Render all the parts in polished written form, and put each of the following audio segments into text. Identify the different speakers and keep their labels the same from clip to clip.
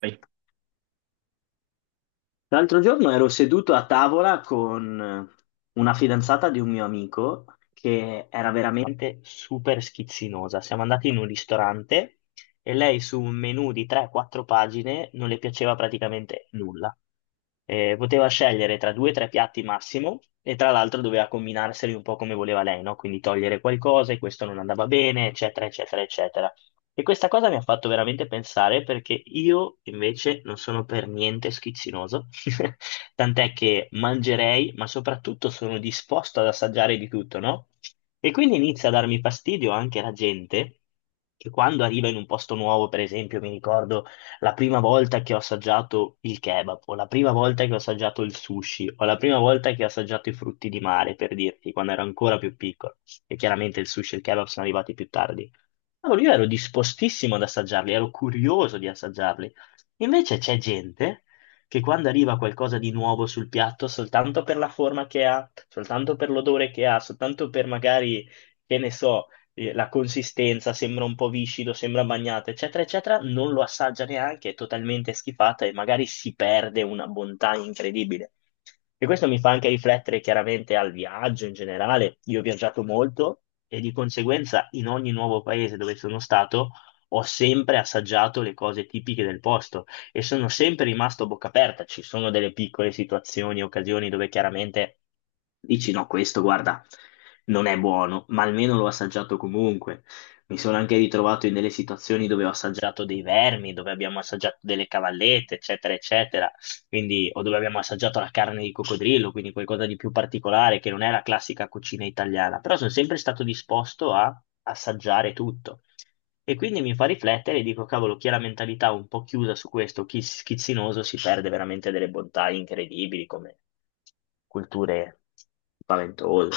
Speaker 1: Vai.
Speaker 2: L'altro giorno ero seduto a tavola con una fidanzata di un mio amico che era veramente super schizzinosa. Siamo andati in un ristorante e lei su un menù di 3-4 pagine non le piaceva praticamente nulla. Poteva scegliere tra due o tre piatti massimo e tra l'altro doveva combinarseli un po' come voleva lei, no? Quindi togliere qualcosa e questo non andava bene, eccetera, eccetera, eccetera. E questa cosa mi ha fatto veramente pensare, perché io invece non sono per niente schizzinoso, tant'è che mangerei, ma soprattutto sono disposto ad assaggiare di tutto, no? E quindi inizia a darmi fastidio anche la gente che quando arriva in un posto nuovo, per esempio, mi ricordo la prima volta che ho assaggiato il kebab, o la prima volta che ho assaggiato il sushi, o la prima volta che ho assaggiato i frutti di mare, per dirti, quando ero ancora più piccolo. E chiaramente il sushi e il kebab sono arrivati più tardi. Allora io ero dispostissimo ad assaggiarli, ero curioso di assaggiarli. Invece c'è gente che quando arriva qualcosa di nuovo sul piatto, soltanto per la forma che ha, soltanto per l'odore che ha, soltanto per magari, che ne so, la consistenza sembra un po' viscido, sembra bagnato, eccetera, eccetera, non lo assaggia neanche, è totalmente schifata e magari si perde una bontà incredibile. E questo mi fa anche riflettere chiaramente al viaggio in generale. Io ho viaggiato molto e di conseguenza in ogni nuovo paese dove sono stato ho sempre assaggiato le cose tipiche del posto e sono sempre rimasto a bocca aperta. Ci sono delle piccole situazioni, occasioni dove chiaramente dici no, questo guarda, non è buono, ma almeno l'ho assaggiato comunque. Mi sono anche ritrovato in delle situazioni dove ho assaggiato dei vermi, dove abbiamo assaggiato delle cavallette, eccetera, eccetera, quindi, o dove abbiamo assaggiato la carne di coccodrillo, quindi qualcosa di più particolare che non è la classica cucina italiana, però sono sempre stato disposto a assaggiare tutto. E quindi mi fa riflettere e dico, cavolo, chi ha la mentalità un po' chiusa su questo, chi schizzinoso, si perde veramente delle bontà incredibili come culture spaventose.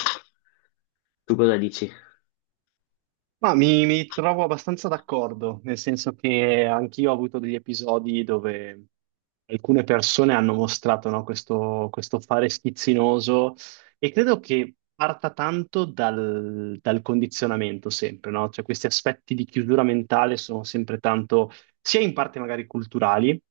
Speaker 2: Tu cosa dici?
Speaker 1: Ma mi trovo abbastanza d'accordo, nel senso che anch'io ho avuto degli episodi dove alcune persone hanno mostrato, no, questo fare schizzinoso e credo che parta tanto dal condizionamento sempre, no? Cioè questi aspetti di chiusura mentale sono sempre tanto, sia in parte magari culturali,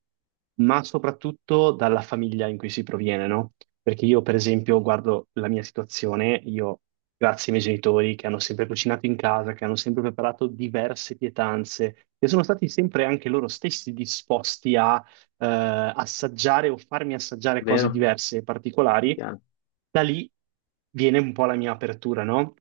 Speaker 1: ma soprattutto dalla famiglia in cui si proviene, no? Perché io, per esempio, guardo la mia situazione, io grazie ai miei genitori che hanno sempre cucinato in casa, che hanno sempre preparato diverse pietanze, che sono stati sempre anche loro stessi disposti a assaggiare o farmi assaggiare cose
Speaker 2: Vero?
Speaker 1: diverse e particolari,
Speaker 2: Chiaro,
Speaker 1: da lì viene un po' la mia apertura, no?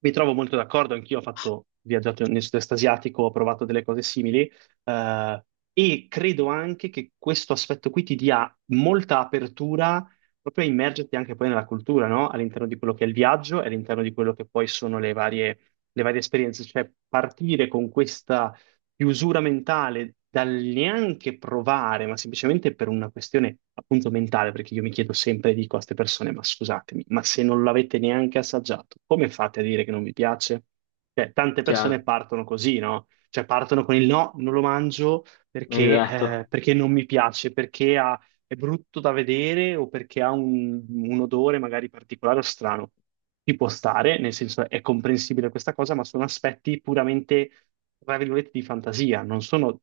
Speaker 1: Mi trovo molto d'accordo, anch'io ho fatto viaggiato nel sud-est asiatico, ho provato delle cose simili, eh, e credo anche che questo aspetto qui ti dia molta apertura proprio immergerti anche poi nella cultura, no? All'interno di quello che è il viaggio e all'interno di quello che poi sono le varie esperienze, cioè partire con questa chiusura mentale dal neanche provare, ma semplicemente per una questione appunto mentale, perché io mi chiedo sempre, dico a queste persone, ma scusatemi, ma se non l'avete neanche assaggiato, come fate a dire che non vi piace? Cioè, tante persone
Speaker 2: chiaro.
Speaker 1: partono così, no? Cioè partono con il no, non lo mangio perché,
Speaker 2: Esatto,
Speaker 1: perché non mi piace, perché ha è brutto da vedere o perché ha un odore magari particolare o strano. Ci può stare, nel senso è comprensibile questa cosa, ma sono aspetti puramente, tra virgolette, di fantasia, non sono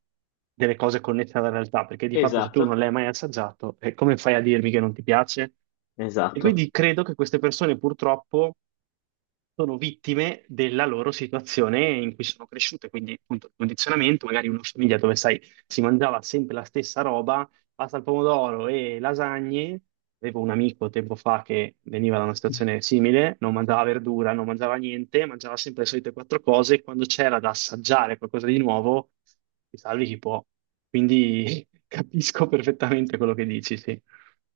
Speaker 1: delle cose connesse alla realtà, perché di fatto se tu non
Speaker 2: esatto,
Speaker 1: l'hai mai assaggiato, come fai a dirmi che non ti piace? E
Speaker 2: esatto.
Speaker 1: quindi credo che queste persone purtroppo sono vittime della loro situazione in cui sono cresciute, quindi appunto il condizionamento, magari una famiglia dove sai, si mangiava sempre la stessa roba, pasta al pomodoro e lasagne. Avevo un amico tempo fa che veniva da una situazione simile, non mangiava verdura, non mangiava niente, mangiava sempre le solite quattro cose e quando c'era da assaggiare qualcosa di nuovo, ti salvi chi può. Quindi capisco perfettamente quello che dici, sì.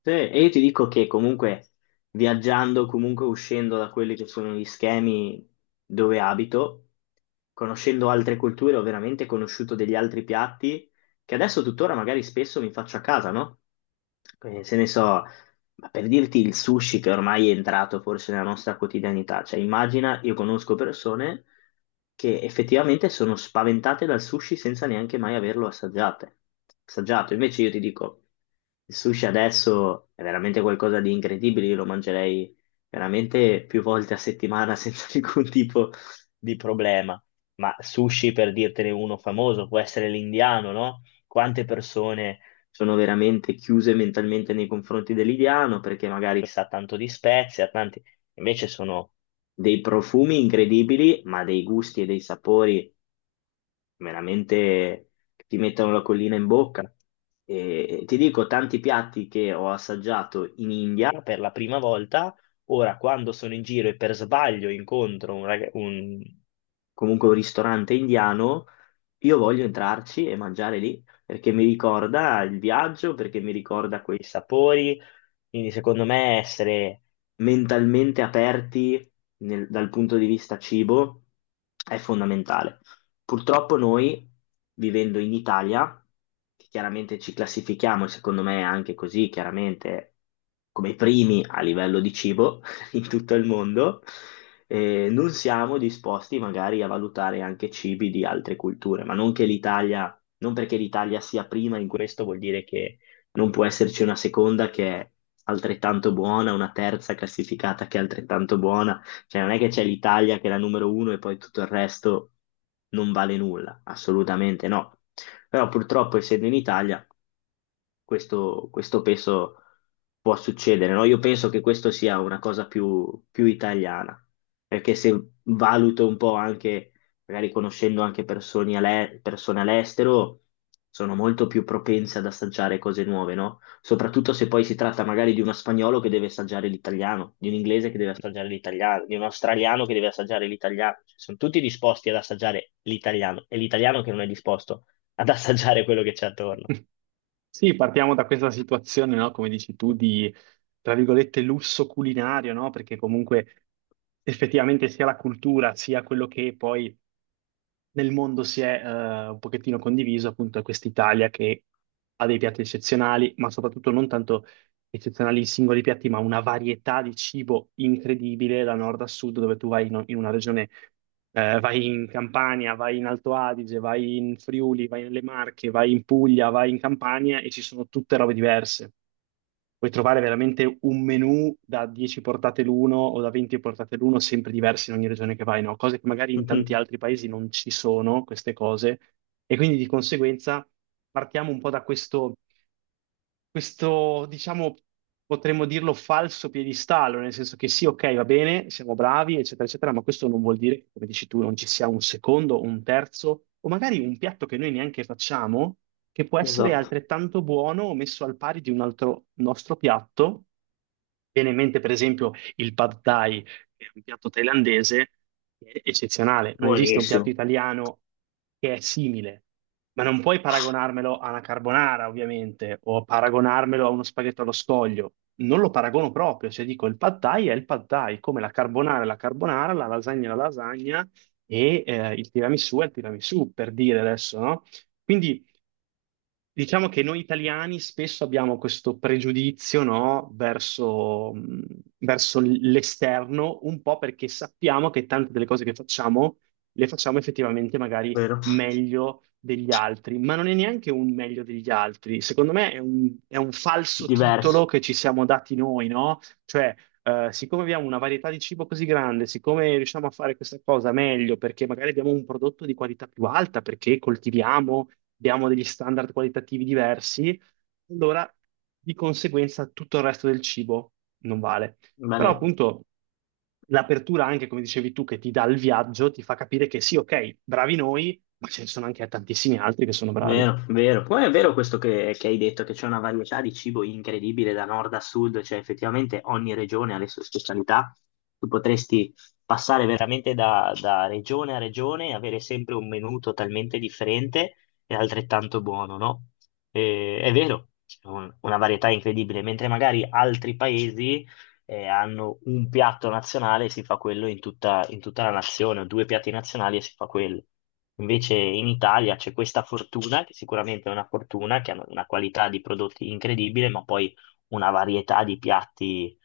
Speaker 2: Sì, e io ti dico che comunque viaggiando, comunque uscendo da quelli che sono gli schemi dove abito, conoscendo altre culture, ho veramente conosciuto degli altri piatti che adesso tuttora magari spesso mi faccio a casa, no? Se ne so, ma per dirti il sushi, che ormai è entrato forse nella nostra quotidianità, cioè immagina, io conosco persone che effettivamente sono spaventate dal sushi senza neanche mai averlo assaggiate. Assaggiato. Invece io ti dico, il sushi adesso è veramente qualcosa di incredibile, io lo mangerei veramente più volte a settimana senza alcun tipo di problema. Ma sushi, per dirtene uno famoso, può essere l'indiano, no? Quante persone sono veramente chiuse mentalmente nei confronti dell'italiano perché magari sa tanto di spezie, ha tanti... invece sono dei profumi incredibili, ma dei gusti e dei sapori veramente ti mettono la collina in bocca. E ti dico, tanti piatti che ho assaggiato in India per la prima volta, ora quando sono in giro e per sbaglio incontro comunque un ristorante indiano, io voglio entrarci e mangiare lì, perché mi ricorda il viaggio, perché mi ricorda quei sapori, quindi secondo me essere mentalmente aperti dal punto di vista cibo è fondamentale. Purtroppo noi, vivendo in Italia, che chiaramente ci classifichiamo, e secondo me è anche così, chiaramente come i primi a livello di cibo in tutto il mondo, non siamo disposti magari a valutare anche cibi di altre culture, ma non che l'Italia, non perché l'Italia sia prima in questo vuol dire che non può esserci una seconda che è altrettanto buona, una terza classificata che è altrettanto buona. Cioè, non è che c'è l'Italia che è la numero uno e poi tutto il resto non vale nulla, assolutamente no. Però purtroppo, essendo in Italia, questo penso può succedere, no? Io penso che questo sia una cosa più italiana, perché se valuto un po' anche, magari conoscendo anche persone, persone all'estero, sono molto più propense ad assaggiare cose nuove, no? Soprattutto se poi si tratta magari di uno spagnolo che deve assaggiare l'italiano, di un inglese che deve assaggiare l'italiano, di un australiano che deve assaggiare l'italiano. Cioè, sono tutti disposti ad assaggiare l'italiano, è l'italiano che non è disposto ad assaggiare quello che c'è attorno.
Speaker 1: Sì, partiamo da questa situazione, no? Come dici tu, di, tra virgolette, lusso culinario, no? Perché comunque effettivamente sia la cultura, sia quello che poi nel mondo si è un pochettino condiviso, appunto, è quest'Italia che ha dei piatti eccezionali, ma soprattutto non tanto eccezionali i singoli piatti, ma una varietà di cibo incredibile da nord a sud, dove tu vai in una regione, vai in Campania, vai in Alto Adige, vai in Friuli, vai nelle Marche, vai in Puglia, vai in Campania e ci sono tutte robe diverse. Puoi trovare veramente un menù da 10 portate l'uno o da 20 portate l'uno, sempre diversi in ogni regione che vai, no? Cose che magari in tanti altri paesi non ci sono, queste cose, e quindi di conseguenza partiamo un po' da questo diciamo, potremmo dirlo falso piedistallo, nel senso che sì, ok, va bene, siamo bravi, eccetera, eccetera, ma questo non vuol dire che, come dici tu, non ci sia un secondo, un terzo, o magari un piatto che noi neanche facciamo, che può essere
Speaker 2: Esatto,
Speaker 1: altrettanto buono o messo al pari di un altro nostro piatto. Viene in mente, per esempio, il pad thai che è un piatto thailandese che è eccezionale. Non esiste un piatto
Speaker 2: buonissimo,
Speaker 1: italiano che è simile, ma non puoi paragonarmelo a una carbonara, ovviamente, o paragonarmelo a uno spaghetto allo scoglio. Non lo paragono proprio, cioè dico il pad thai è il pad thai, come la carbonara è la carbonara, la lasagna è la lasagna e il tiramisù è il tiramisù, per dire adesso, no? Quindi diciamo che noi italiani spesso abbiamo questo pregiudizio, no, verso, verso l'esterno, un po' perché sappiamo che tante delle cose che facciamo le facciamo effettivamente magari
Speaker 2: vero?
Speaker 1: meglio degli altri, ma non è neanche un meglio degli altri. Secondo me è è un falso titolo
Speaker 2: Diverso,
Speaker 1: che ci siamo dati noi, no? Cioè, siccome abbiamo una varietà di cibo così grande, siccome riusciamo a fare questa cosa meglio, perché magari abbiamo un prodotto di qualità più alta, perché coltiviamo, abbiamo degli standard qualitativi diversi, allora di conseguenza tutto il resto del cibo non vale. Però
Speaker 2: bene,
Speaker 1: appunto l'apertura anche, come dicevi tu, che ti dà il viaggio, ti fa capire che sì, ok, bravi noi, ma ce ne sono anche tantissimi altri che sono bravi.
Speaker 2: vero, vero. Poi è vero questo che hai detto, che c'è una varietà di cibo incredibile da nord a sud, cioè effettivamente ogni regione ha le sue specialità. Tu potresti passare veramente da, regione a regione e avere sempre un menù totalmente differente e altrettanto buono, no? E- è vero, c'è una varietà incredibile, mentre magari altri paesi hanno un piatto nazionale e si fa quello in tutta la nazione, o due piatti nazionali e si fa quello. Invece in Italia c'è questa fortuna, che sicuramente è una fortuna, che hanno una qualità di prodotti incredibile, ma poi una varietà di piatti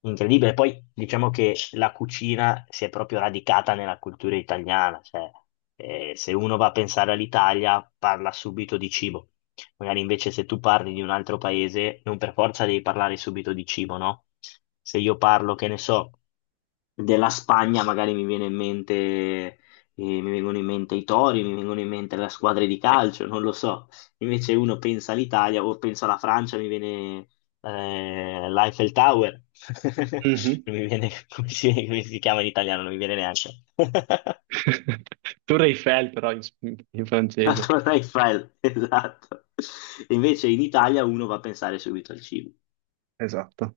Speaker 2: incredibile. Poi diciamo che la cucina si è proprio radicata nella cultura italiana, cioè se uno va a pensare all'Italia parla subito di cibo. Magari invece se tu parli di un altro paese, non per forza devi parlare subito di cibo, no? Se io parlo, che ne so, della Spagna, magari mi viene in mente, mi vengono in mente i tori, mi vengono in mente le squadre di calcio, non lo so. Invece uno pensa all'Italia o pensa alla Francia, mi viene l'Eiffel Tower.
Speaker 1: Mhm.
Speaker 2: Non mi viene, come si chiama in italiano, non mi viene neanche.
Speaker 1: Tour Eiffel, però in, in
Speaker 2: La
Speaker 1: francese.
Speaker 2: Torre Eiffel, esatto. Invece in Italia uno va a pensare subito al cibo.
Speaker 1: Esatto.